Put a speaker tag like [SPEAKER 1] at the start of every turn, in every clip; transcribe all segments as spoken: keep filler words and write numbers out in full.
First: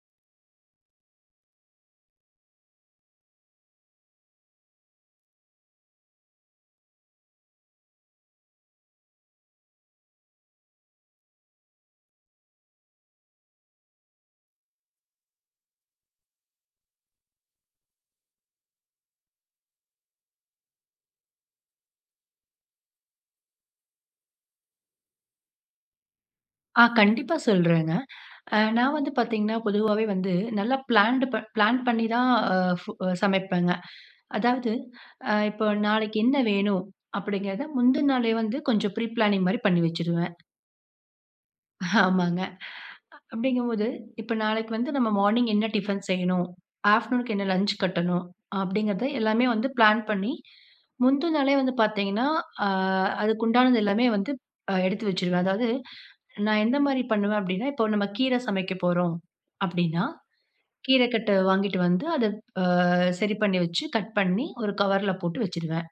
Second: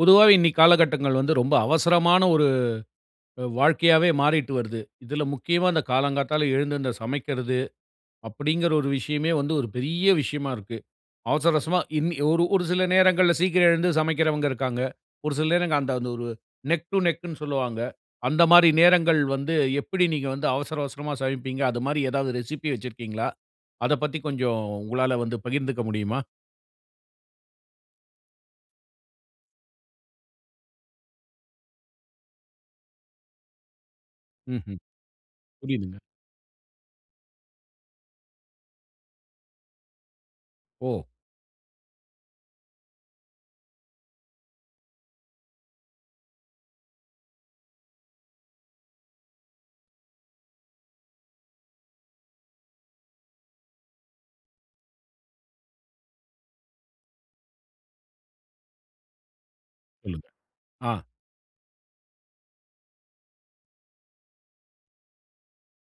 [SPEAKER 1] பொதுவாவே, இன்னைக்கி காலகட்டங்கள்ல வந்து, ரொம்ப அவசரமான ஒரு அ வாழ்க்கையாவே மாறிட்டு வருது. இதுல முக்கியமா அந்த காலங்காத்தால எழுந்து அந்த சமைக்கிறது. அப்டின்கிற ஒரு விஷயமே வந்து, ஒரு பெரிய விஷயமா இருக்கு. அவசர அவசரமா இன்னிய ஒரு ஒரு சில நேரங்கள்ல சீக்கிரம் எழுந்து சமைக்கிறவங்க, இருக்காங்க. ஒரு சில நேரங்கள் அந்த அந்த ஒரு நெக் டூ நெக்ன்னு சொல்வாங்க. அந்த மாரி நேரங்கள் வந்து, எப்டி நீங்க வந்து அவசர அவசரமா சமைப்பீங்க? அது மாரி ஏதாவது ரெசிபி வச்சிருக்கீங்ளா? அத பத்தி கொஞ்சம் உங்களால வந்து பகிர்ந்துக்க முடியுமா?
[SPEAKER 2] ஆ. கண்டிப்பா சொல்றேங்க. நான் வந்து பார்த்தீங்கன்னா, பொதுவாவே வந்து, நல்லா பிளான்டு ப பிளான் பண்ணி தான் ஃபு சமைப்பேங்க. அதாவது,
[SPEAKER 1] ம்ஹ்ம்.
[SPEAKER 2] அ இப்ப
[SPEAKER 1] புரியுதுங்க.
[SPEAKER 2] நாளைக்கி என்ன வேணும்? அப்டின்கிறத முந்தின நாளே வந்து, கொஞ்சம் ப்ரீ பிளானிங் மாரி பண்ணிவச்சிருவேன்.
[SPEAKER 1] ஓ!
[SPEAKER 2] ஆமாங்க. அப்பிடிங்கும்போது, இப்ப நாளைக்கு வந்து நம்ம மார்னிங் என்ன டிஃபன் செய்யணும். ஆஃப்டர்நூனுக்கு என்ன லஞ்ச் கட்டணும். அப்டிங்கிறத எல்லாமே வந்து பிளான் பண்ணி, முந்தி நாளே வந்து பார்த்தீங்கன்னா, அ அதுக்கு உண்டானது எல்லாமே வந்து எடுத்து வச்சுருவேன். அதாவது நான் எந்த மாரி பண்ணுவேன்? அப்டின்னா, இப்ப நம்ம கீரை சமைக்க போறோம் அப்டின்னா,
[SPEAKER 1] சொல்லுங்க. அ.
[SPEAKER 2] கீரை கட்ட வாங்கிட்டு வந்து, அதை அ சரி பண்ணி வச்சு, கட் பண்ணி, ஒரு கவர்ல போட்டு வச்சுருவேன்.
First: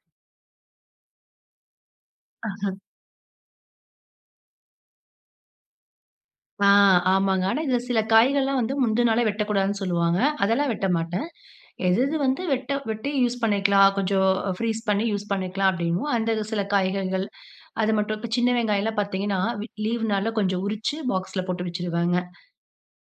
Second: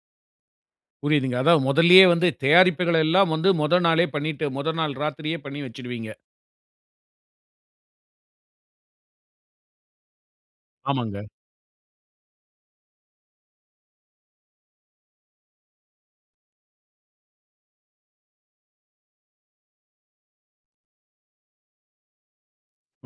[SPEAKER 1] புரியுதுங்க. அதா, முதல்லேயே வந்து தயாரிப்புகள் எல்லாம் வந்து, முதல் நாளே பண்ணிட்டு, முதல் நாள் இராத்திரியே பண்ணி வச்சுடுவீங்க?
[SPEAKER 2] ஆ, ஆமாங்க. ஆனா, இதில சில காய்கள்லாம் வந்து, முந்தின் நாளே வெட்டக்கூடாதுன்னு சொல்லுவாங்க. அதெல்லாம் வெட்ட
[SPEAKER 1] ஆமாங்க.
[SPEAKER 2] மாட்டேன். எது, எது, வந்து வெட்ட வெட்டி யூஸ் பண்ணிக்கலாம். கொஞ்ச ஃப்ரீஸ் பண்ணி, யூஸ் பண்ணிக்கலாம், அப்படின்னு. அந்த சில காய்கறிகள், அது மட்டும் சின்ன வெங்காயம்லாம் பாத்தீங்கன்னா, லீவ் நாள்ல கொஞ்சம் உரிச்சு, பாக்ஸ்ல போட்டு வச்சுடுவேங்க.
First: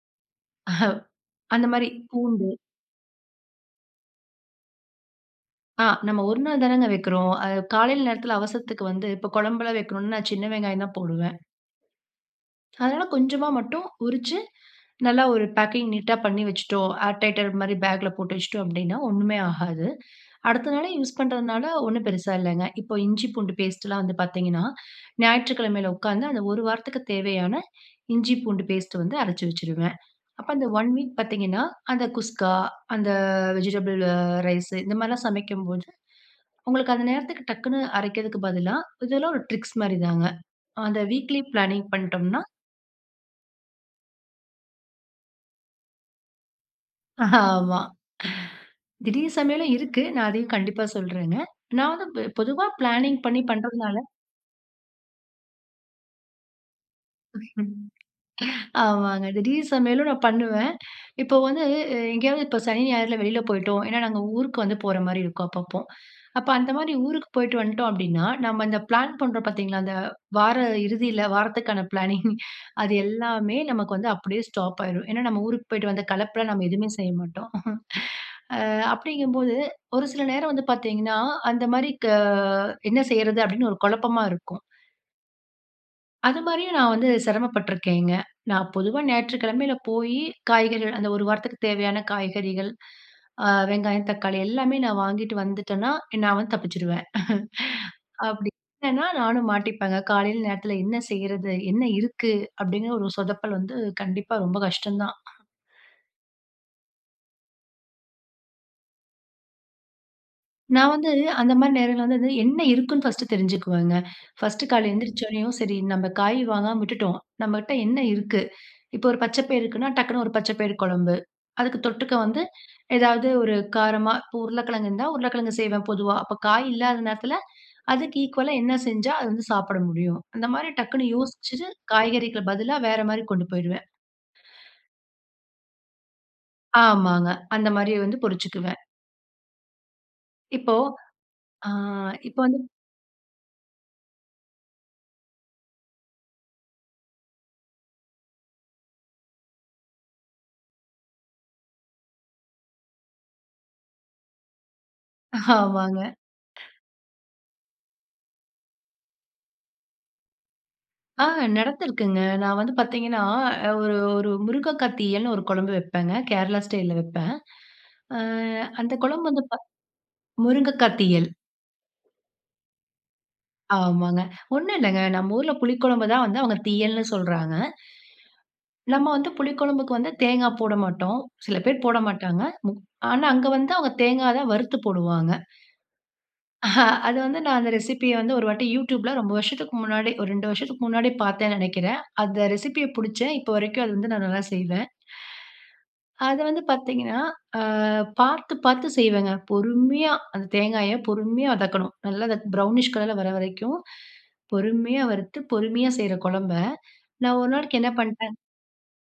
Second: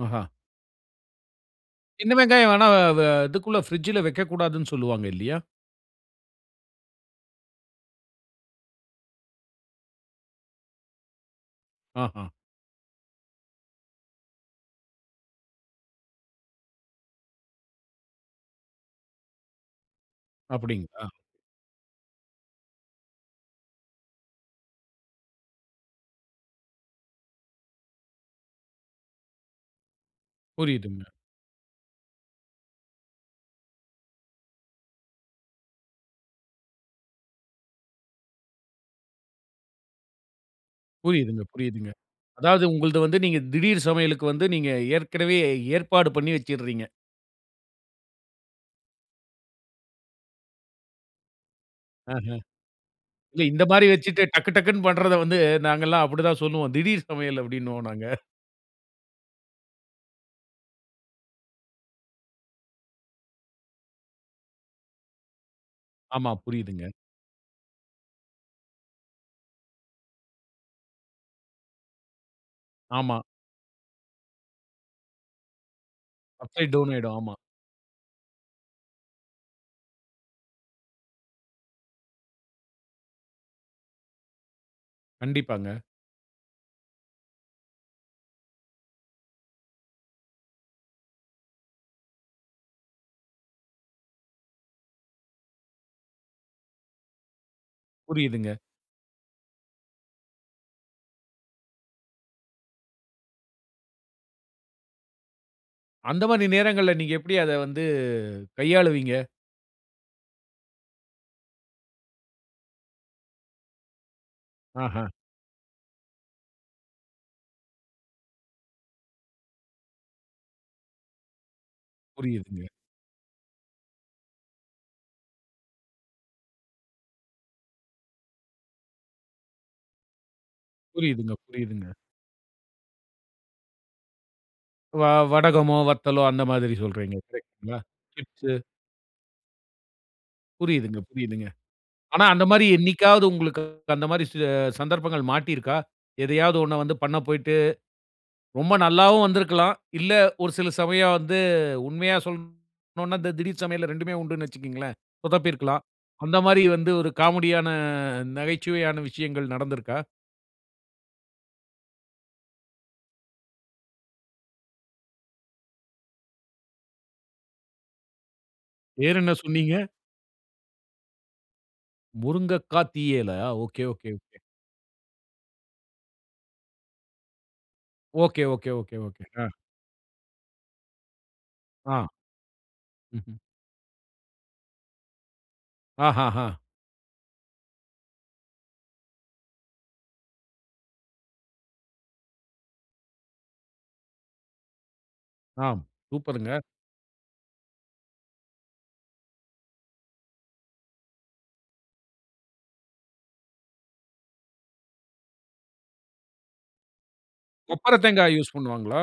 [SPEAKER 1] ஆஹா.
[SPEAKER 2] அந்த மாரி,
[SPEAKER 1] சின்ன
[SPEAKER 2] பூண்டு.
[SPEAKER 1] வெங்காயம் வேணா, வே இதுக்குள்ள பிரிட்ஜ்ல வைக்கக்கூடாதுனு, சொல்வாங்க. இல்லையா?
[SPEAKER 2] ஆ, நம்ம ஒரு நாள் தானங்க வக்கிறோம். அ, காலையில நேரத்துல அவசரத்துக்கு வந்து, இப்ப கொழம்புலாம் வைக்கணும்னா, நான் சின்ன வெங்காயம் தான் போடுவேன்.
[SPEAKER 1] ஆஹா.
[SPEAKER 2] அதனால கொஞ்சமா மட்டும் உரிச்சு, நல்லா ஒரு பேக்கிங் நீட்டா பண்ணி வச்சுட்டோம். ஆர் டைட்டர் மாதிரி, பேக்கில போட்டு வச்சுட்டோம் அப்படின்னா, ஒண்ணுமே ஆகாது. அடுத்த நாளே,
[SPEAKER 1] அப்படிங்களா?
[SPEAKER 2] யூஸ் பண்ணுறனால ஒண்ணும் பெருசா இல்லைங்க. இப்போ இஞ்சி, பூண்டு பேஸ்ட்டுலாம் வந்து பாத்தீங்கன்னா, ஞாயிற்றுக்கிழமையில உட்காந்து, அந்த ஒரு வாரத்துக்கு தேவையான இஞ்சி, பூண்டு பேஸ்ட்டு வந்து அரைச்சு வச்சுடுவேன். அப்போ அந்த ஒன்
[SPEAKER 1] புரியுதுங்க.
[SPEAKER 2] வீக் பாத்தீங்கன்னா, அந்த குஸ்கா, அந்த வெஜிடபிள் ரைஸ் இந்த மாதிரிலாம் சமைக்கும்போது, உங்களுக்கு அந்த நேரத்திற்கு டக்குனு அரைக்கறதுக்கு பதிலா, இது எல்லாம் ஒரு ட்ரிக்ஸ் மாரி தாங்க. அந்த வீக்லி
[SPEAKER 1] புரியுதுங்க,
[SPEAKER 2] பிளானிங்
[SPEAKER 1] புரியுதுங்க.
[SPEAKER 2] பண்ட்டோம்னா
[SPEAKER 1] அதாவது, உங்களுது வந்து, நீங்க திடீர் சமையலுக்கு வந்து, நீங்க ஏற்கனவே ஏற்பாடு பண்ணி வச்சுர்ரீங்க?
[SPEAKER 2] அ ஆமா. திடீர் சமையலும் இருக்கு. நான் அதையும் கண்டிப்பா சொல்றேங்க. நான் வந்து
[SPEAKER 1] ஆஹ.
[SPEAKER 2] ப் பொதுவா பிளானிங் பண்ணி
[SPEAKER 1] இல்ல இந்த மாரி
[SPEAKER 2] பண்றதுனால.
[SPEAKER 1] வைச்சிட்டு டக்கு டக்குனு பண்ணுறத வந்து நாங்கல்லாம் அப்படித்தான் சொல்லுவோம். திடீர் சமையல் அப்டீன்னுவோம் நாங்க.
[SPEAKER 2] ஆமாங்க, திடீர் சமையலும் நான் பண்ணுவேன். இப்போ வந்து இ எங்கேயாவது இப்ப சனி, ஞாயிறுல வெளியில போய்ட்டோம், ஏன்னா நாங்க ஊருக்கு வந்து போற மாதிரி இருக்கும், அப்பப்போ.
[SPEAKER 1] ஆமா
[SPEAKER 2] அப்போ, அந்த
[SPEAKER 1] புரியுதுங்க.
[SPEAKER 2] மாதிரி ஊருக்கு போய்ட்டு வந்துட்டோம், அப்டீன்னா நம்ப அந்த பிளான் பண்ணுறோம் பாத்தீங்களா? இந்த வார இறுதியில வாரத்துக்கான பிளானிங் அது
[SPEAKER 1] ஆமா.
[SPEAKER 2] எல்லாமே நமக்கு வந்து அப்படியே ஸ்டாப் ஆய்ரும். ஏன்னா, நம்ப ஊருக்கு போய்ட்டு வந்த களைப்புல நம்ப
[SPEAKER 1] அப்பயே
[SPEAKER 2] எதுவுமே
[SPEAKER 1] டவுன்
[SPEAKER 2] செய்ய
[SPEAKER 1] ஆயிடும். ஆமா.
[SPEAKER 2] மாட்டோம். ஆ அப்டீங்கும் போது ஒரு சில நேரம் வந்து பாத்தீங்கன்னா, அந்த மாதிரி க என்ன செய்யுறது? அப்டீன்னு ஒரு குழப்பமா இருக்கும்.
[SPEAKER 1] கண்டிப்பாங்க.
[SPEAKER 2] அது மாதிரியும் நான் வந்து சிரமப்பட்டுருக்கேங்க. நான் பொதுவா ஞாயிற்றுக்கிழமையில போயி காய்கறிகள் அந்த ஒரு வாரத்துக்கு தேவையான காய்கறிகள் அ வெங்காயம் தக்காளி எல்லாமே நான் வாங்கிட்டு வந்துட்டேனா, நான் வந்து தப்பிச்சுடுவேன். அப்டீ
[SPEAKER 1] புரியுதுங்க.
[SPEAKER 2] இல்லானா நானும் மாட்டிப்பேங்க. காலையில நேரத்துல என்ன செய்றது? என்ன இருக்கு? அப்டீங்குற ஒரு சொதப்பல் வந்து கண்டிப்பா ரொம்ப கஷ்டம் தான்.
[SPEAKER 1] அந்த மாறி நேரங்கள்ல நீங்க எப்படி அத வந்து கையாளுவீங்க?
[SPEAKER 2] நான் வந்து அந்த மாரி நேரங்கள்ல வந்து வந்து என்ன இருக்குன்னு, ஃபர்ஸ்ட்டு தெரிஞ்சுக்குவேங்க. ஃபர்ஸ்ட்டு காலைல
[SPEAKER 1] ஆஹ.
[SPEAKER 2] எழுந்திரிச்சோனயும் சரி, நம்ப காய் வாங்காம விட்டுட்டோம், நம்மட்ட என்ன இருக்கு? இப்ப ஒரு பச்சப்பயிறு இருக்குனா, டக்குனு ஒரு பச்சபயிறு குழம்பு அதுக்கு தொட்டுக்க வந்து
[SPEAKER 1] புரியுதுங்க.
[SPEAKER 2] எதாவது ஒரு காரமா இப்ப உருளைக்கிழங்கு இருந்தா, உருளைக்கிழங்கு செய்வேன். பொதுவா அப்ப காய் இல்லாத நேரத்துல அதுக்கு ஈக்குவலா என்ன செஞ்சா அது வந்து சாப்பிட முடியும். அந்த மாரி டக்குனு
[SPEAKER 1] புரியுதுங்க,
[SPEAKER 2] யோசிச்சுட்டு,
[SPEAKER 1] புரியுதுங்க.
[SPEAKER 2] காய்கறிக்கு பதிலா வேற மாரி கொண்டு போயிருவேன்.
[SPEAKER 1] வ வடகமோ, வத்தலோ அந்த மாதிரி சொல்றீங்க.
[SPEAKER 2] ஆமாங்க. அந்த
[SPEAKER 1] கரெக்ட்ங்களா?
[SPEAKER 2] மாரி வந்து
[SPEAKER 1] சீப்ஸ்.
[SPEAKER 2] பொரிச்சுக்குவேன். இப்போ,
[SPEAKER 1] புரியுதுங்க, புரியுதுங்க.
[SPEAKER 2] அ
[SPEAKER 1] ஆனா
[SPEAKER 2] இப்ப
[SPEAKER 1] அந்த
[SPEAKER 2] வந்து
[SPEAKER 1] மாரி என்னைக்காவது உங்களுக்கு அந்த மாரி ச சந்தர்ப்பங்கள் மாட்டிருக்கா? எதையாவது ஒண்ண வந்து பண்ண போய்ட்டு, ரொம்ப நல்லாவும் வந்துருக்கலாம். இல்ல, ஒரு சில சமயம் வந்து உண்மையா சொல்லனும்ன்னா, இந்த திடீர் சமையல் ரெண்டுமே உண்டுனு வச்சிக்கங்களேன் சொதப்பியிருக்கலாம்.
[SPEAKER 2] ஆமாங்க.
[SPEAKER 1] அந்த மாரி வந்து ஒரு காமெடி ஆன நகைச்சுவையான விஷயங்கள் நடந்துருக்கா?
[SPEAKER 2] ஆ நடந்துருக்குங்க. நான் வந்து பாத்தீங்கன்னா, ஒரு ஒரு முருங்கக்கா தீயல்னு ஒரு குழம்பு வைப்பேங்க, கேரளா ஸ்டைல்ல வைப்பேன். அ அந்த
[SPEAKER 1] பேர்
[SPEAKER 2] குழம்பு
[SPEAKER 1] என்ன
[SPEAKER 2] வந்து ப
[SPEAKER 1] சொன்னீங்க?
[SPEAKER 2] "முருங்கக்காய் தீயல்".
[SPEAKER 1] முருங்கக்கா தீயலா? ஓகே, ஓகே,
[SPEAKER 2] ஆமாங்க.
[SPEAKER 1] ஓகே.
[SPEAKER 2] ஒண்ணும் இல்லங்க நம்ப ஊருல புளிக்குழம்பு தான் வந்து அவங்க தீயல்னு சொல்லுறாங்க.
[SPEAKER 1] ஓகே, ஓகே, ஓகே,
[SPEAKER 2] நம்ம
[SPEAKER 1] ஓகே.
[SPEAKER 2] வந்து
[SPEAKER 1] அ.
[SPEAKER 2] புளி குழம்புக்கு வந்து தேங்கா போட மாட்டோம். சில பேர் போட
[SPEAKER 1] ஆ.
[SPEAKER 2] மாட்டாங்க மு ஆனா
[SPEAKER 1] ம்ஹ்ம்.
[SPEAKER 2] அங்க வந்து அவங்க தேங்காய தான் வறுத்து போடுவாங்க.
[SPEAKER 1] ஹ, ஹ, ஹ.
[SPEAKER 2] அது வந்து நான் அந்த ரெசிப்பிய வந்து ஒரு வாட்டி Youtubeல ரொம்ப வருஷத்துக்கு முன்னாடி ஒரு ரெண்டு வருஷத்துக்கு முன்னாடி பாத்தேன்னு நெனைக்குறேன். அந்த ரெசிப்பிய புடிச்சேன். இப்போ வரைக்கும் அது வந்து நான் நல்லா செய்வேன்.
[SPEAKER 1] ஆம்,
[SPEAKER 2] அது
[SPEAKER 1] சூப்பர்ங்க!
[SPEAKER 2] வந்து பாத்தீங்கன்னா, அ பாத்து, பாத்து செய்வேங்க. பொறுமையா அந்த தேங்காய பொறுமையா வதக்கணும். நல்லா ப்ரௌனிஷ் கலர்ல வர வரைக்கும் பொறுமையா வறுத்து பொறுமையா செய்யற குழம்ப நான் ஒரு நாளைக்கு என்ன
[SPEAKER 1] கொப்பர தேங்காய்
[SPEAKER 2] பண்ட்டேன்
[SPEAKER 1] யூஸ் பண்ணுவாங்களா?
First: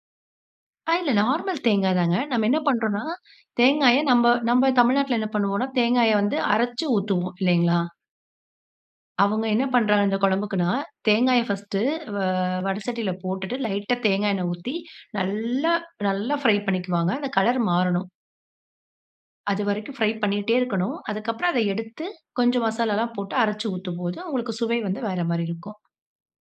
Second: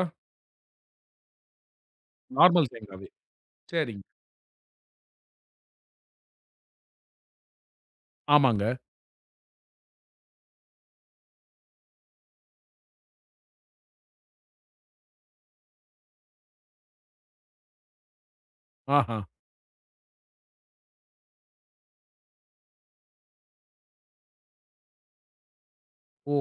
[SPEAKER 2] ஆ, இல்ல நார்மல் தேங்காய் தாங்க. நம்ம என்ன
[SPEAKER 1] நார்மல்
[SPEAKER 2] பண்ணுறோம்னா
[SPEAKER 1] தேங்காவே?
[SPEAKER 2] தேங்காய
[SPEAKER 1] சேரிங்க.
[SPEAKER 2] நம்ம நம்ம தமிழ்நாட்டில என்ன பண்ணுவோம்னா, தேங்காய வந்து அரச்சு ஊத்துவோம், இல்லைங்களா?
[SPEAKER 1] ஆமாங்க.
[SPEAKER 2] அவங்க என்ன பண்றாங்க? இந்த குழம்புக்குன்னா, தேங்காய பர்ஸ்ட் வ வட சட்டியில போட்டுட்டு, லைட்டா தேங்காய் எண்ணெய் ஊத்தி, நல்லா நல்லா ஃபிரை பண்ணிக்குவாங்க. அந்த கலர் மாறணும்.
[SPEAKER 1] ஆஹ.
[SPEAKER 2] அது வரைக்கும் ஃபிரை பண்ணிட்டே இருக்கணும். அதுக்கு அப்புறம் அத எடுத்து, கொஞ்சம் மசாலால்லாம் போட்டு அரச்சு ஊத்தும் போது, உங்களுக்கு சுவை வந்து வேற மாதிரி இருக்கும்.
[SPEAKER 1] ஓ!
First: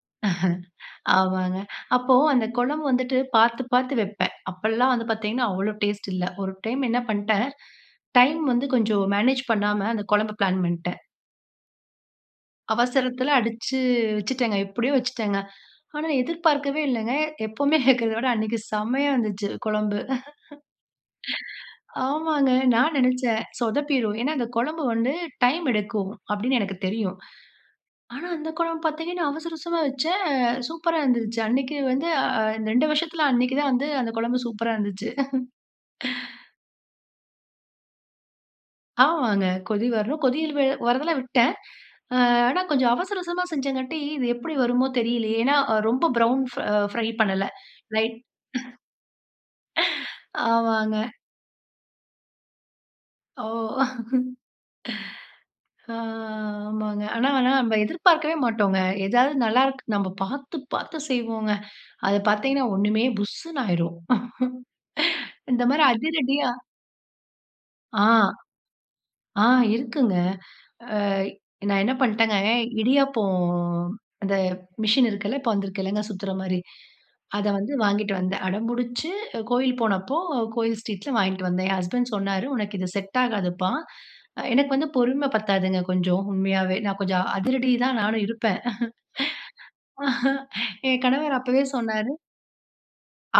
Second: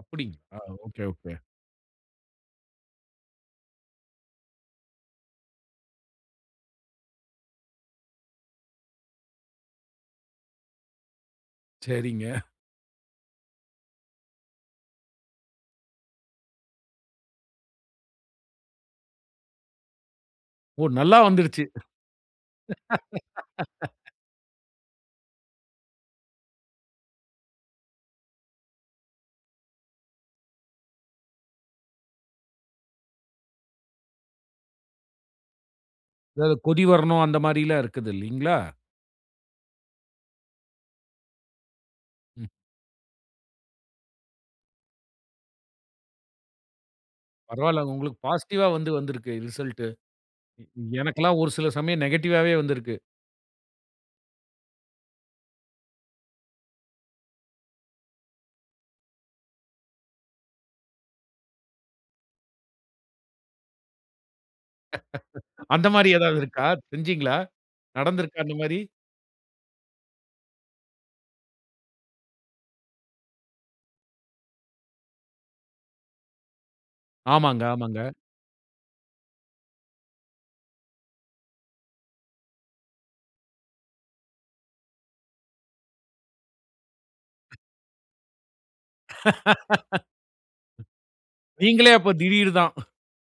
[SPEAKER 1] அப்படிங்களா? Okay, okay.
[SPEAKER 2] ஆமாங்க. அப்போ அந்த குழம்பு வந்துட்டு பார்த்து பார்த்து வைப்பேன். அப்போலாம் வந்து பார்த்தீங்கன்னா, அவ்வளோ டேஸ்ட் இல்ல. ஒரு டைம் என்ன பண்ணிட்டேன், டைம் வந்து கொஞ்சம் மேனேஜ் பண்ணாம அந்த குழம்பு பிளான் பண்ணிட்டேன்.
[SPEAKER 1] சரிங்க.
[SPEAKER 2] அவசரத்தில அடிச்சு வச்சுட்டேங்க எப்படியோ வச்சுட்டேங்க. ஆனா எதிர்பார்க்கவே இல்லங்க, எப்பவுமே வெக்கிறத விட அன்னைக்கு செமையா வந்துச்சு குழம்பு.
[SPEAKER 1] ஓ! நல்லா வந்துருச்சு.
[SPEAKER 2] ஆமாங்க, நான் நினைச்சேன் சொதப்பிரும். ஏன்னா, அந்த குழம்பு வந்து டைம் எடுக்கும். அப்படின்னு எனக்கு தெரியும். ஆனா அந்த குழம்பு பார்த்தீங்கன்னா, அவசர அவசரமா வச்சேன். சூப்பரா இருந்துச்சு அன்னைக்கு வந்து அ ரெண்டு வருஷத்தில அன்னைக்கு தான் வந்து அந்த குழம்பு சூப்பரா இருந்துச்சு.
[SPEAKER 1] அதாவது கொடி வரணும் அந்த மாதிரிலாம் இருக்குது இல்லீங்களா?
[SPEAKER 2] ஆமாங்க. கொதி வரணும், கொதில் வ வரதெல்லாம் விட்டேன். அ
[SPEAKER 1] ம்.
[SPEAKER 2] ஆனா கொஞ்சம் அவசர அவசரமா செஞ்சங்காட்டி, இது எப்படி வருமோ தெரியலயே ஏன்னா, ரொம்ப ப்ரவுன் ஃப ஃபிரை பண்ணல.
[SPEAKER 1] பரவாயில்ல!
[SPEAKER 2] லைட்
[SPEAKER 1] உங்களுக்கு பாசிட்டிவா வந்து வந்திருக்கு ரிசல்ட் இ
[SPEAKER 2] ஆமாங்க.
[SPEAKER 1] எனக்கெல்லாம் ஒரு சில சமயம் நெகட்டிவாவே வந்திருக்கு.
[SPEAKER 2] ஓ. ஆ ஆமாங்க ஆனா ஆனா நம்ம எதிர்பார்க்கவே மாட்டோங்க. ஏதாவது நல்லாருக் நம்ம பார்த்து பார்த்து செய்வோங்க. அத பார்த்தீங்கன்னா ஒண்ணுமே புஸ்ஸுன்னு ஆயிரும். இந்த மாதிரி
[SPEAKER 1] அந்த மாரி ஏதாவது
[SPEAKER 2] அதிரடியா
[SPEAKER 1] இருக்கா? செஞ்சீங்ளா
[SPEAKER 2] ஆ
[SPEAKER 1] நடந்திருக்கா, அந்த மாரி?
[SPEAKER 2] ஆ இருக்குங்க. அ நான் என்ன பண்ணிட்டேங்க, இடியாப்பம் அந்த மிஷின் இருக்குல, இப்போ வந்துருக்குலங்க சுத்துற மாரி. அத
[SPEAKER 1] ஆமாங்க
[SPEAKER 2] வந்து
[SPEAKER 1] ஆமாங்க.
[SPEAKER 2] வாங்கிட்டு வந்தேன். அடம்புடிச்சு கோயில் போனப்போ கோயில் ஸ்ட்ரீட்ல வாங்கிட்டு வந்தேன். என் ஹஸ்பண்ட் சொன்னாரு உனக்கு இது செட் ஆகாதுப்பா. எனக்கு வந்து பொறுமை பத்தாதுங்க கொஞ்சம் உண்மையாவே. நான் கொஞ்சம் அதிரடி தான் நானும் இருப்பேன். என் கணவர் அப்பவே
[SPEAKER 1] நீங்களே
[SPEAKER 2] சொன்னாரு.
[SPEAKER 1] அப்ப திடீர் தான்.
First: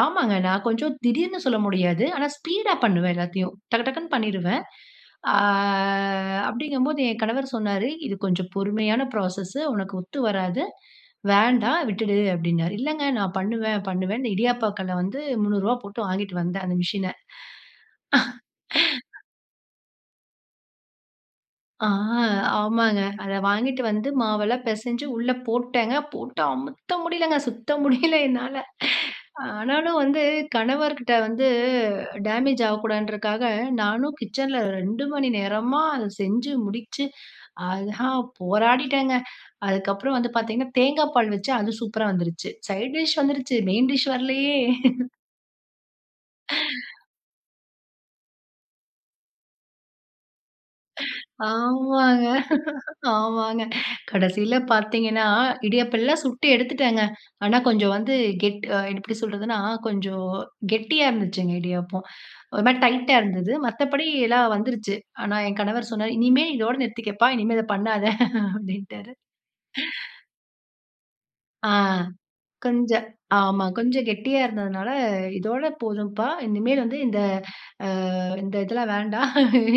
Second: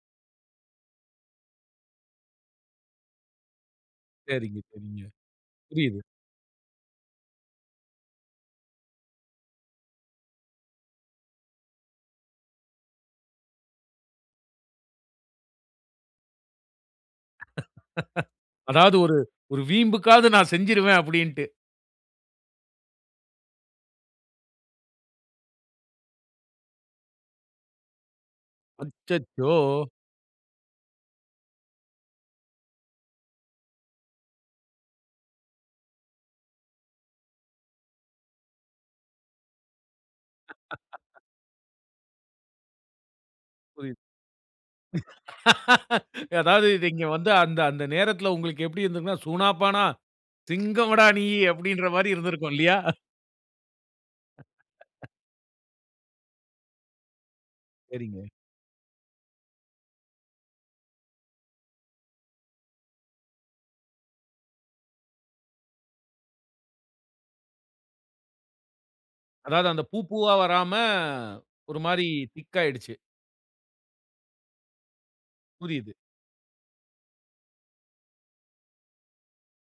[SPEAKER 2] ஆமாங்க நான் கொஞ்சம் திடீர்னு சொல்ல முடியாது. ஆனா ஸ்பீடா பண்ணுவேன் எல்லாத்தையும். டக்கு டக்குனு
[SPEAKER 1] சரிங்க,
[SPEAKER 2] பண்ணிடுவேன்.
[SPEAKER 1] சரிங்க.
[SPEAKER 2] அ
[SPEAKER 1] புரியுது.
[SPEAKER 2] அப்டிங்கும்போது என் கணவர் சொன்னாரு, இது கொஞ்சம் பொறுமையான ப்ராசஸ்ஸு, உனக்கு ஒத்து வராது, வேண்டாம் விட்டுடு அப்டின்னாரு. இல்லங்க நான் பண்ணுவேன் பண்ணுவேன். இடியாப்ப கல்ல வந்து முன்னூறு ரூபாய் போட்டு வாங்கிட்டு வந்தேன் அந்த மிஷின.
[SPEAKER 1] அதாவது ஒரு ஒரு வீம்புக்காவது நான் செஞ்சுருவேன் அப்படின்ட்டு.
[SPEAKER 2] ஆ, ஆமாங்க. அத வாங்கிட்டு வந்து மாவெல்லாம் பெசஞ்சு உள்ள போட்டேன் போட்டு, அமுத்த முடியலங்க. சுத்த முடியல என்னால,
[SPEAKER 1] அச்சச்சோ!
[SPEAKER 2] ஆனாலும் வந்து கணவர்கிட்ட வந்து டேமேஜ் ஆகக்கூடாதுன்றதுக்காக, நானும் கிச்சன்ல ரெண்டு மணி நேரமா அத செஞ்சு முடிச்சு, அதான் போராடிட்டேங்க. அதுக்கப்றம் வந்து பாத்தீங்கன்னா, தேங்காய் பால் வச்சு அது சூப்பரா வந்துருச்சு சைட் டிஷ் வந்துருச்சு. மெயின்
[SPEAKER 1] புரியுது.
[SPEAKER 2] டிஷ் வரலயே.
[SPEAKER 1] அதாவது இங்க வந்து அந்த, அந்த நேரத்துல உங்களுக்கு எப்டி இருந்துருக்கும்னா, "சூனா பானா சிங்கம்டா நீ" அப்டீன்ற மாரி
[SPEAKER 2] ஆமாங்க.
[SPEAKER 1] இருந்திருக்கும் இல்லயா?
[SPEAKER 2] ஆமாங்க. கடைசில பாத்தீங்கன்னா, இடியப்பலாம் சுட்டு எடுத்துட்டங்க. ஆனா, கொஞ்சம் வந்து
[SPEAKER 1] சரிங்க.
[SPEAKER 2] கெட் எப்டி சொல்லுறதுன்னா, கொஞ்சம் கெட்டியா இருந்துச்சுங்க இடியாப்பம். ஒரு மாரி டைட்டா இருந்தது, மத்தபடி எல்லாம் வந்துருச்சு. ஆனா என் கணவர் சொன்னாரு, "இனிமேல் இதோடு நிறுத்திக்கப்பா இனிமேல் இத பண்ணாத" அப்டின்ட்டாரு.
[SPEAKER 1] அதாவது அந்த பூ, பூவா வராம
[SPEAKER 2] ஆ,
[SPEAKER 1] ஒரு மாரி திக் ஆயிடுச்சி.
[SPEAKER 2] கொஞ்சம் ஆமா. கொஞ்சம் கெட்டியா இருந்ததுனால, "இதோட
[SPEAKER 1] புரியுது.
[SPEAKER 2] போதும்ப்பா இனிமேல் வந்து இந்த, அ இந்த இதெல்லாம் வேண்டாம்.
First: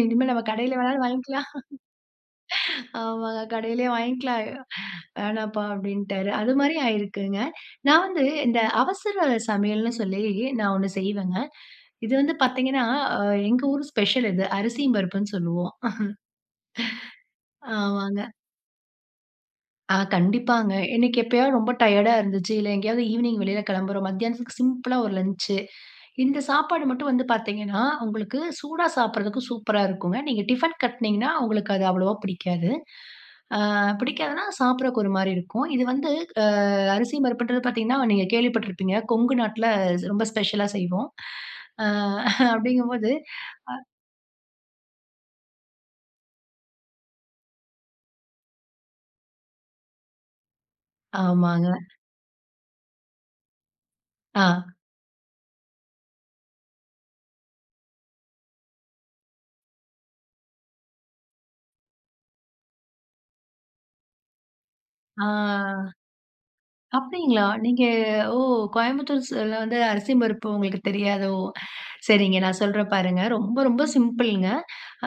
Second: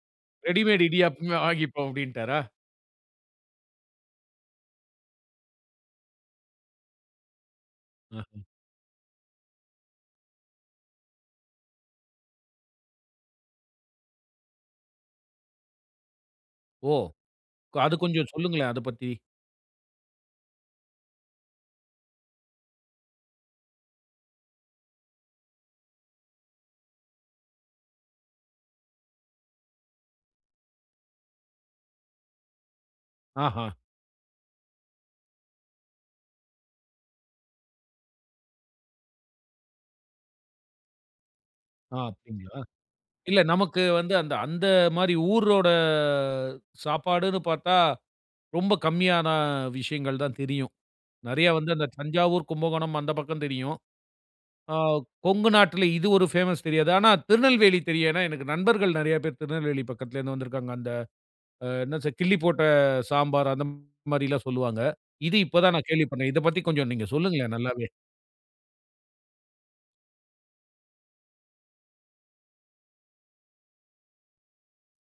[SPEAKER 2] இனிமேல நம்ம கடையில
[SPEAKER 1] ரெடிமேட்
[SPEAKER 2] வேணாலும்
[SPEAKER 1] இடியாப்பமே
[SPEAKER 2] வாங்கிக்கலாம்."
[SPEAKER 1] வாங்கிப்போம் அப்டீன்டாரா?
[SPEAKER 2] ஆமாங்க, "கடையிலேயே வாங்கிக்கலாம். வேணாம்ப்பா" அப்டின்ட்டாரு. அது மாரி ஆயிருக்குங்க. நான்
[SPEAKER 1] அ,
[SPEAKER 2] வந்து
[SPEAKER 1] ம்.
[SPEAKER 2] இந்த அவசர சமையல்ன்னு சொல்லி நான் ஒண்ணு செய்வேங்க. இது வந்து பாத்தீங்கன்னா, எங்க ஊர் ஸ்பெஷல்ங்க, இது அரிசி பருப்புன்னு சொல்லுவோம்.
[SPEAKER 1] ஓ! அது
[SPEAKER 2] ஆமாங்க.
[SPEAKER 1] கொஞ்சம் சொல்லுங்களேன், அதப் பத்தி.
[SPEAKER 2] ஆ கண்டிப்பாங்க, இன்னைக்கு எப்பயாவது ரொம்ப டயர்டா இருந்துச்சு, இல்ல எங்கயாவது ஈவ்னிங் வெளியில கிளம்புறோம். மத்தியானத்துக்கு சி சிம்பிளா ஒரு லன்ச்சு, இந்த சாப்பாடு மட்டும் வந்து பார்த்தீங்கன்னா, உங்களுக்கு சூடா சாப்பிடுறதுக்கு சூப்பரா இருக்குங்க. நீங்க டிஃபன் கட்டுனிங்கன்னா, உங்களுக்கு அது அவ்வளோவா பிடிக்காது.
[SPEAKER 1] ஆஹம்.
[SPEAKER 2] அ பிடிக்காதுனா சாப்பிடறக்கு ஒரு மாரி இருக்கும். இது வந்து அரிசி பருப்புன்றது பார்த்தீங்கன்னா, நீங்க கேள்விப்பட்டுருப்பீங்க. கொங்கு நாட்டுல ரொம்ப ஸ்பெஷலா செய்வோம். ஆ
[SPEAKER 1] ஆ, அப்படிங்களா?
[SPEAKER 2] அப்படிங்கும்போது
[SPEAKER 1] இல்ல
[SPEAKER 2] அ.
[SPEAKER 1] நமக்கு வந்து அந்த அந்த மாதிரி ஊரோட சாப்பாடுன்னு பார்த்தா, ரொம்ப கம்மியான விஷயங்கள் தான் தெரியும். நிறையா
[SPEAKER 2] ஆமாங்க.
[SPEAKER 1] வந்து அந்த தஞ்சாவூர், கும்பகோணம் அந்த பக்கம் தெரியும்.
[SPEAKER 2] ஆ.
[SPEAKER 1] ஆ கொங்கு நாட்டில இது ஒரு பேமஸ் தெரியாது. ஆனா திருநெல்வேலி தெரியும். ஏன்னா எனக்கு நண்பர்கள் நிறைய பேர் திருநெல்வேலி பக்கத்தில இருந்து வந்திருக்காங்க. அந்த என்ன கிள்ளி போட்ட சாம்பார். அந்த மாரிலாம் சொல்லுவாங்க.
[SPEAKER 2] ஆ.
[SPEAKER 1] இது இப்போ தான் நான் கேள்விப்படுறேன். இத பத்தி கொஞ்சம் நீங்க
[SPEAKER 2] அப்படிங்களா,
[SPEAKER 1] சொல்லுங்களேன்
[SPEAKER 2] நீங்க
[SPEAKER 1] நல்லாவே.
[SPEAKER 2] ஓ கோயம்புத்தூர் சைடுல வந்து அரிசியும், பருப்பும் உங்களுக்கு தெரியாதோ! சரிங்க நான் சொல்றேன் பாருங்க, ரொம்ப ரொம்ப சிம்பிள்ங்க.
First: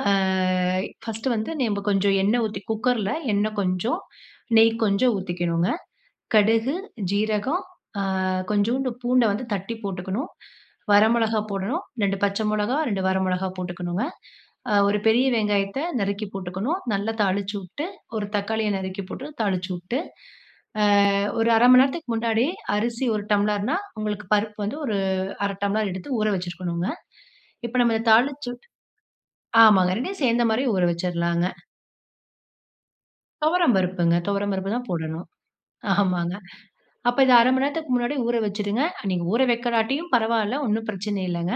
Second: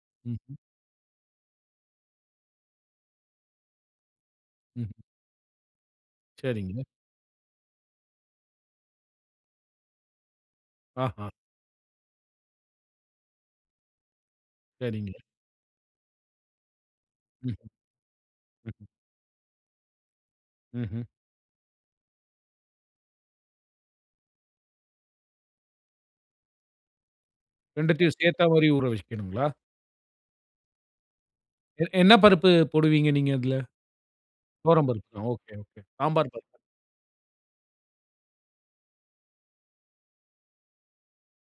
[SPEAKER 2] அ
[SPEAKER 1] ம்ஹ்ம்.
[SPEAKER 2] ஃபர்ஸ்ட்டு வந்து நம்ப கொஞ்சம் எண்ணெய் ஊத்தி, குக்கர்ல எண்ணெய் கொஞ்சம், நெய்
[SPEAKER 1] ம்.
[SPEAKER 2] கொஞ்சம் ஊத்திக்கணுங்க. கடுகு,
[SPEAKER 1] சரிங்க.
[SPEAKER 2] சீரகம், அ கொஞ்சோண்டு பூண்டை வந்து தட்டி போட்டுக்கணும். வர
[SPEAKER 1] ஆஹம்.
[SPEAKER 2] மிளகாய் போடணும், ரெண்டு பச்சை மிளகாய், ரெண்டு வர மிளகாய் போட்டுக்கணுங்க. அ ஒரு
[SPEAKER 1] சரிங்க.
[SPEAKER 2] பெரிய வெங்காயத்தை நறுக்கி போட்டுக்கணும். நல்லா தாளிச்சு
[SPEAKER 1] ம்.
[SPEAKER 2] வுட்டு ஒரு தக்காளிய
[SPEAKER 1] ம்.
[SPEAKER 2] நறுக்கி போட்டு தாளிச்சு வுட்டு,
[SPEAKER 1] ம்ஹ்ம்.
[SPEAKER 2] அ ஒரு அரை மணி நேரத்துக்கு முன்னாடி அரிசி ஒரு டம்ளர்னா உங்களுக்கு பருப்பு வந்து ஒரு அரை டம்ளர் எடுத்து ஊற வச்சுருக்கணுங்க. இப்போ நம்ம இந்த
[SPEAKER 1] ரெண்டத்தையும் சேர்த்தா
[SPEAKER 2] தாளிச்சு
[SPEAKER 1] மாரி ஊற வைச்சுக்கணுங்களா?
[SPEAKER 2] ஆமாங்க, ரெண்டையும் சேர்ந்த மாதிரி ஊற வச்சுரலாங்க.
[SPEAKER 1] எ என்ன பருப்பு போடுவீங்க நீங்க அதில?
[SPEAKER 2] துவரம்பருப்புங்க. துவரம்பருப்பு தான்
[SPEAKER 1] துவரம் பருப்பு.
[SPEAKER 2] போடணும்.
[SPEAKER 1] ஓகே, ஓகே சாம்பார்
[SPEAKER 2] ஆமாங்க
[SPEAKER 1] பருப்பு.
[SPEAKER 2] அப்ப இதை அரை மணி நேரத்துக்கு முன்னாடி ஊற வச்சுடுங்க. நீங்க ஊற வைக்கலாட்டியும் பரவாயில்ல. ஒண்ணும் பிரச்சனை இல்லைங்க.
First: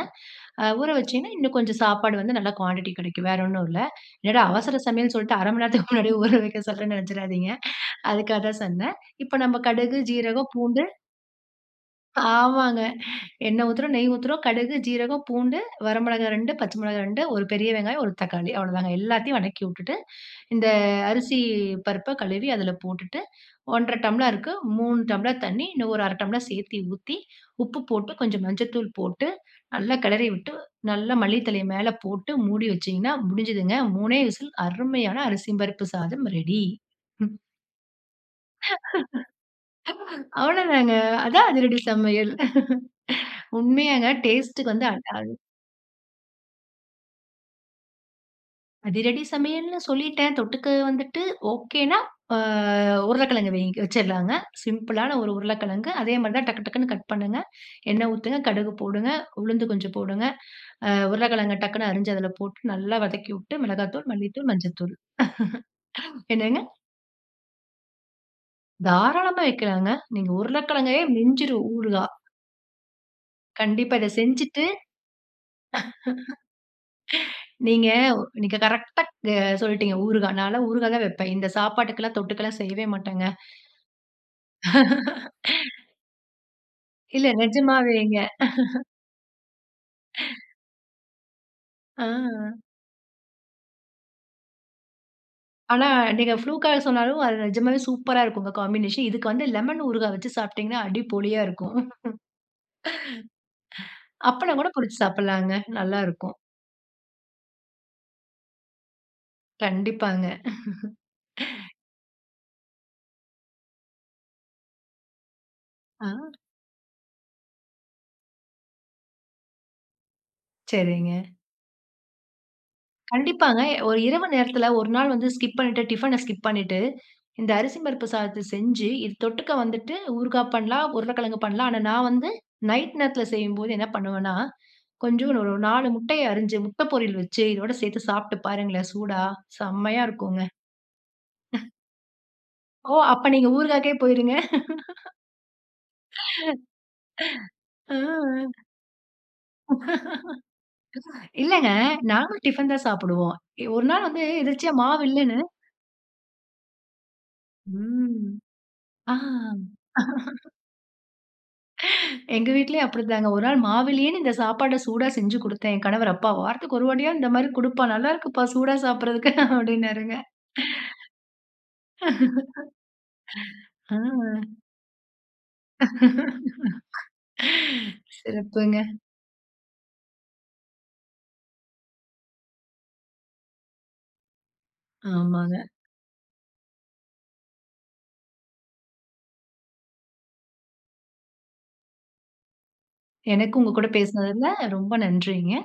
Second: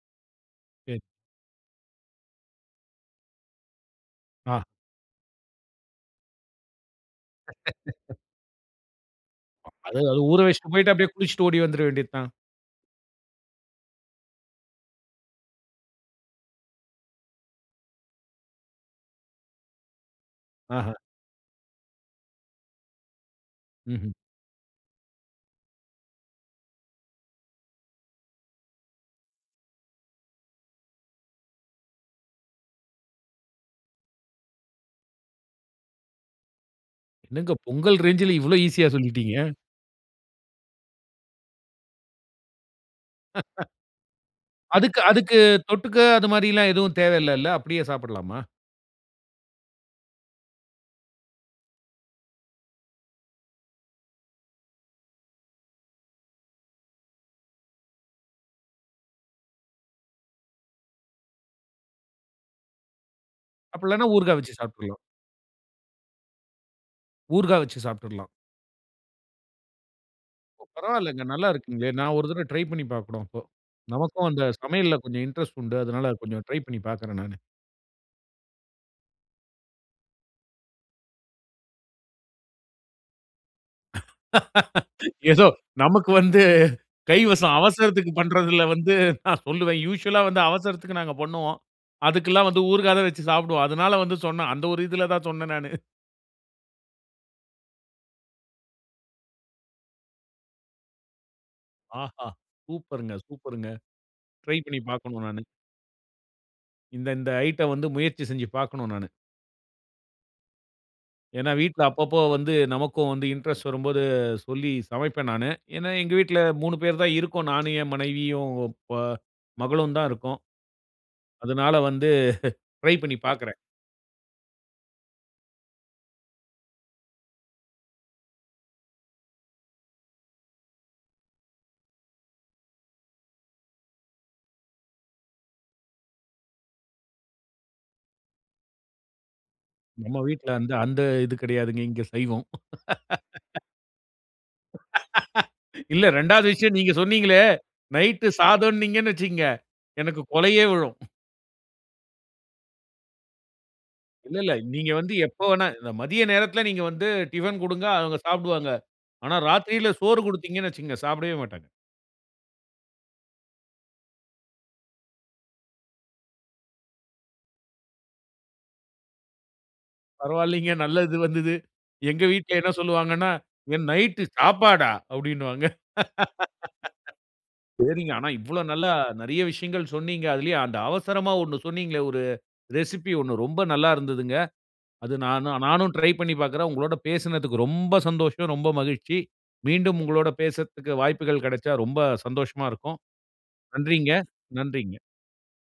[SPEAKER 2] அ ஊற
[SPEAKER 1] சரி.
[SPEAKER 2] வச்சிங்கன்னா இன்னும் கொஞ்சம் சாப்பாடு வந்து நல்ல குவாண்டிட்டி கிடைக்கும். வேற ஒண்ணும் இல்ல. என்னடா
[SPEAKER 1] ஆ.
[SPEAKER 2] அவசர சமையல் சொல்லிட்டு அரை மணி நேரத்துக்கு முன்னாடியே ஊற வைக்க சொல்றேன்னு நினைச்சுராதீங்க. அதுக்காக தான் சொன்னேன். இப்போ நம்ம
[SPEAKER 1] அது
[SPEAKER 2] கடுகு,
[SPEAKER 1] அது ஊற
[SPEAKER 2] சீரகம்,
[SPEAKER 1] வச்சுட்டு
[SPEAKER 2] பூண்டு
[SPEAKER 1] போயிட்டு, அப்படியே குளிச்சுட்டு ஓடி வந்துறவேண்டியது தான்.
[SPEAKER 2] ஆமாங்க எண்ணெய் ஊத்துறோம், நெய் ஊத்துறோம், கடுகு, சீரகம், பூண்டு, வரை மிளகாய் ரெண்டு பச்சை மிளகாய் ரெண்டு ஒரு பெரிய வெங்காயம், ஒரு தக்காளி. அவ்வளோதாங்க. எல்லாத்தையும் வதக்கி விட்டுட்டு, இந்த
[SPEAKER 1] ஆஹ.
[SPEAKER 2] அரிசி பருப்பை கழுவி அதில போட்டுட்டு ஒன்றரை
[SPEAKER 1] ம்ஹ்ம்.
[SPEAKER 2] டம்ளருக்கு மூணு டம்ளர் தண்ணி இன்னும் ஒரு அரை டம்ளர் சேர்த்து ஊத்தி, உப்பு போட்டு கொஞ்சம் மஞ்சள்தூள் போட்டு, நல்லா கிளறி விட்டு, நல்லா மல்லி தழைய மேல போட்டு மூடி வச்சிங்கன்னா, முடிஞ்சுதுங்க. மூணே விசில் அருமையான அரிசி பருப்பு சாதம் ரெடி. ம்.
[SPEAKER 1] என்னங்க பொங்கல் ரேஞ்சுல இவ்வளோ ஈசியா சொல்லிட்டீங்க.
[SPEAKER 2] அவ்ளோதாங்க. அதான் அதிரடி சமையல். உண்மையாங்க டேஸ்ட் வந்து
[SPEAKER 1] அதுக்கு
[SPEAKER 2] அட் [unintelligible]
[SPEAKER 1] அதுக்கு தொட்டுக்க அது மாரிலாம் எதுவும் தேவையில்லைல? அப்படியே சாப்பிடலாமா?
[SPEAKER 2] அதிரடி சமையல்ன்னு சொல்லிட்டேன், தொட்டுக்க வந்துட்டு, ஓகேனா ஆ உருளைக்கிழங்கு வைங்க வேகவச்சிடலாங்க, சிம்பிளான ஒரு உருளைக்கிழங்கு. அதே மாதிரி தான் டக்கு டக்குனு கட் பண்ணுங்க, எண்ணெய் ஊத்துங்க, கடுகு போடுங்க, உளுந்து கொஞ்சம் போடுங்க, அ உருளைக்கிழங்கை டக்குனு அரிஞ்சு அதில போட்டு நல்லா வதக்கிவுட்டு,
[SPEAKER 1] அப்படி இல்லைனா
[SPEAKER 2] மிளகாய்த்தூள்,
[SPEAKER 1] ஊறுகாய்
[SPEAKER 2] மல்லித்தூள்,
[SPEAKER 1] வச்சு
[SPEAKER 2] மஞ்சள்தூள்
[SPEAKER 1] சாப்பிட்லாம்.
[SPEAKER 2] என்னங்க?
[SPEAKER 1] ஊறுகாய் வச்சு சாப்பிட்றலாம்.
[SPEAKER 2] தாராளமா வைக்கலாம்ங்க, நீங்க.
[SPEAKER 1] ஓ,
[SPEAKER 2] உருளைக்கிழங்கைய
[SPEAKER 1] பரவால்லங்க. நல்லா
[SPEAKER 2] மிஞ்சிரும்,
[SPEAKER 1] இருக்குங்களே,
[SPEAKER 2] ஊறுகாய்.
[SPEAKER 1] நான் ஒரு தடவை ட்ரை பண்ணி பார்க்கணும், அப்போ.
[SPEAKER 2] கண்டிப்பா. இதை
[SPEAKER 1] நமக்கும் அந்த
[SPEAKER 2] செஞ்சிட்டு
[SPEAKER 1] சமையல்ல கொஞ்சம் இன்ட்ரெஸ்ட் உண்டு. அதனால, கொஞ்சம் ட்ரை பண்ணி பார்க்கிறேன், நானு.
[SPEAKER 2] நீங்க நீங்க கரெக்டா க சொல்லிட்டீங்க. ஊறுகாய். நான்லாம் ஊறுகாய் தான் வைப்பேன். இந்த சாப்பாட்டுக்குலாம் தொட்டுக்கெல்லாம் செய்யவே மாட்டேங்க.
[SPEAKER 1] ஏதோ நமக்கு வந்து,
[SPEAKER 2] இல்ல
[SPEAKER 1] கைவசம் அவசரதுக்கு
[SPEAKER 2] நிஜமாவேங்க.
[SPEAKER 1] பண்றதில வந்து நான் சொல்லுவேன். யூசுவல்லா வந்து அவசரத்துக்கு நாங்க பண்ணுவோம்.
[SPEAKER 2] ஆ
[SPEAKER 1] அதுக்கெல்லாம் வந்து ஊறுகாய் தான் வைச்சு சாப்பிடுவோம். அதனால வந்து சொன்னேன். அந்த ஒரு இதில தான் சொன்னேன் நானு.
[SPEAKER 2] ஆனா, நீங்க ப்ளூக்கா சொன்னாலும், அது நிஜமாவே சூப்பரா இருக்கும் காம்பினேஷன், இதுக்கு வந்து லெமன் ஊறுகாய் வைச்சு சாப்பிட்டீங்கனா, அடி பொளியா இருக்கும்.
[SPEAKER 1] ஆஹா! சூப்பர்ங்க. சூப்பர்ங்க. ட்ரை
[SPEAKER 2] அப்பளம் கூட
[SPEAKER 1] பண்ணி
[SPEAKER 2] பொறிச்சு
[SPEAKER 1] பார்க்கணும், நானு.
[SPEAKER 2] சாப்பிடலாங்க, நல்லா இருக்கும்.
[SPEAKER 1] இந்த இந்த ஐட்டம் வந்து முயற்சி செஞ்சு பாக்கணும் நானு.
[SPEAKER 2] கண்டிப்பாங்க.
[SPEAKER 1] ஏன்னா, வீட்டில அப்பப்போ வந்து நமக்கும் வந்து இன்ட்ரெஸ்ட் வரும்போது சொல்லி சமைப்பேன் நானு. ஏன்னா
[SPEAKER 2] ஆ.
[SPEAKER 1] எங்க வீட்டில மூணு பேர் தான் இருக்கோம். நானும், என் மனைவியும், ப மகளும் தான் இருக்கோம்.
[SPEAKER 2] சரிங்க.
[SPEAKER 1] அதனால வந்து ட்ரை பண்ணி பாக்கிறேன்.
[SPEAKER 2] கண்டிப்பாங்க, எ ஒரு இரவு நேரத்தில ஒரு நாள் வந்து ஸ்கிப் பண்ணிட்டு. டிஃபன ஸ்கிப் பண்ணிட்டு, இந்த அரிசி பருப்பு சாதத்த செஞ்சு இது தொட்டுக்க வந்துட்டு, ஊறுகாய் பண்ணலாம். உருளைக்கிழங்கு பண்ணலாம். ஆனா நான் வந்து நைட் நேரத்தில செய்யும்போது என்ன பண்ணுவேன்னா, கொஞ்சம் ஒரு நாலு முட்டையை அரிஞ்சு, முட்டை பொரியல் வச்சு இதோடு சேர்த்து சாப்பிட்டு பாருங்களேன் சூடா. செம்மையா
[SPEAKER 1] நம்ம
[SPEAKER 2] இருக்குங்க.
[SPEAKER 1] வீட்டில அந்த அந்த இது
[SPEAKER 2] ம்.
[SPEAKER 1] கிடையாதுங்க, இங்கே சைவம்.
[SPEAKER 2] ஓ! அப்போ நீங்க ஊறுகாக்கே போய்ருங்க.
[SPEAKER 1] இல்ல ரெண்டாவது விஷயம். நீங்க சொன்னீங்களே, நைட்
[SPEAKER 2] ம்.
[SPEAKER 1] சாதம்ன்னீங்கன்னு வச்சுக்கோங்க, எனக்கு கொலையே விழும்.
[SPEAKER 2] இல்லங்க, நாங்களும் டிஃபன் தான் சாப்பிடுவோம். ஒரு நாள் வந்து
[SPEAKER 1] இல்லல்ல,
[SPEAKER 2] எதிர்ச்சியா
[SPEAKER 1] நீங்க
[SPEAKER 2] மாவு
[SPEAKER 1] வந்து
[SPEAKER 2] இல்லன்னு
[SPEAKER 1] எப்போ வேண்னா மதிய நேரத்தில நீங்க வந்து டிஃபன் கொடுங்க. அவங்க
[SPEAKER 2] ம்,
[SPEAKER 1] சாப்பிடுவாங்க.
[SPEAKER 2] ஆ.
[SPEAKER 1] ஆனா ராத்திரியில சோறு கொடுத்தீங்கன்னு வச்சுக்கங்க, சாப்பிடவே மாட்டாங்க.
[SPEAKER 2] எங்க வீட்டிலயும் அப்படி தாங்க. ஒரு நாள் மாவில்லையேன்னு இந்த சாப்பாட்ட சூடா செஞ்சு கொடுத்தேன். என் கணவர் "அப்பா வாரத்துக்கு ஒரு வாட்டியா இந்த மாதிரி கொடுப்பா. நல்லா இருக்குப்பா! சூடா சாப்பிடுறக்கு," அப்படின்னாருங்க.
[SPEAKER 1] பரவாயில்லங்க நல்லது வந்தது. எங்க வீட்டில என்ன சொல்லுவாங்கன்னா, "என் நைட்
[SPEAKER 2] ம்.
[SPEAKER 1] சாப்பாடா?" அப்படின்னுவாங்க. சரிங்க, ஆனா இவ்வளோ
[SPEAKER 2] சிறப்புங்க!
[SPEAKER 1] நல்ல நிறைய விஷயங்கள் சொன்னீங்க. அதுலேயே அந்த அவசரமா ஒண்ணு சொன்னீங்களே, ஒரு ரெசிப்பி ஒண்ணு, ரொம்ப நல்லா இருந்ததுங்க. அது
[SPEAKER 2] ஆமாங்க.
[SPEAKER 1] நானும் நானும் ட்ரை பண்ணி பார்க்குறேன். உங்களோடு பேசினதுக்கு ரொம்ப சந்தோஷம். ரொம்ப மகிழ்ச்சி. மீண்டும் உங்களோடு பேசத்துக்கு வாய்ப்புகள் கிடைச்சா ரொம்ப சந்தோஷமா இருக்கும்.
[SPEAKER 2] எனக்கு உங்க கூட
[SPEAKER 1] நன்றிங்க.
[SPEAKER 2] பேசினதில ரொம்ப
[SPEAKER 1] நன்றிங்க.
[SPEAKER 2] நன்றிங்க.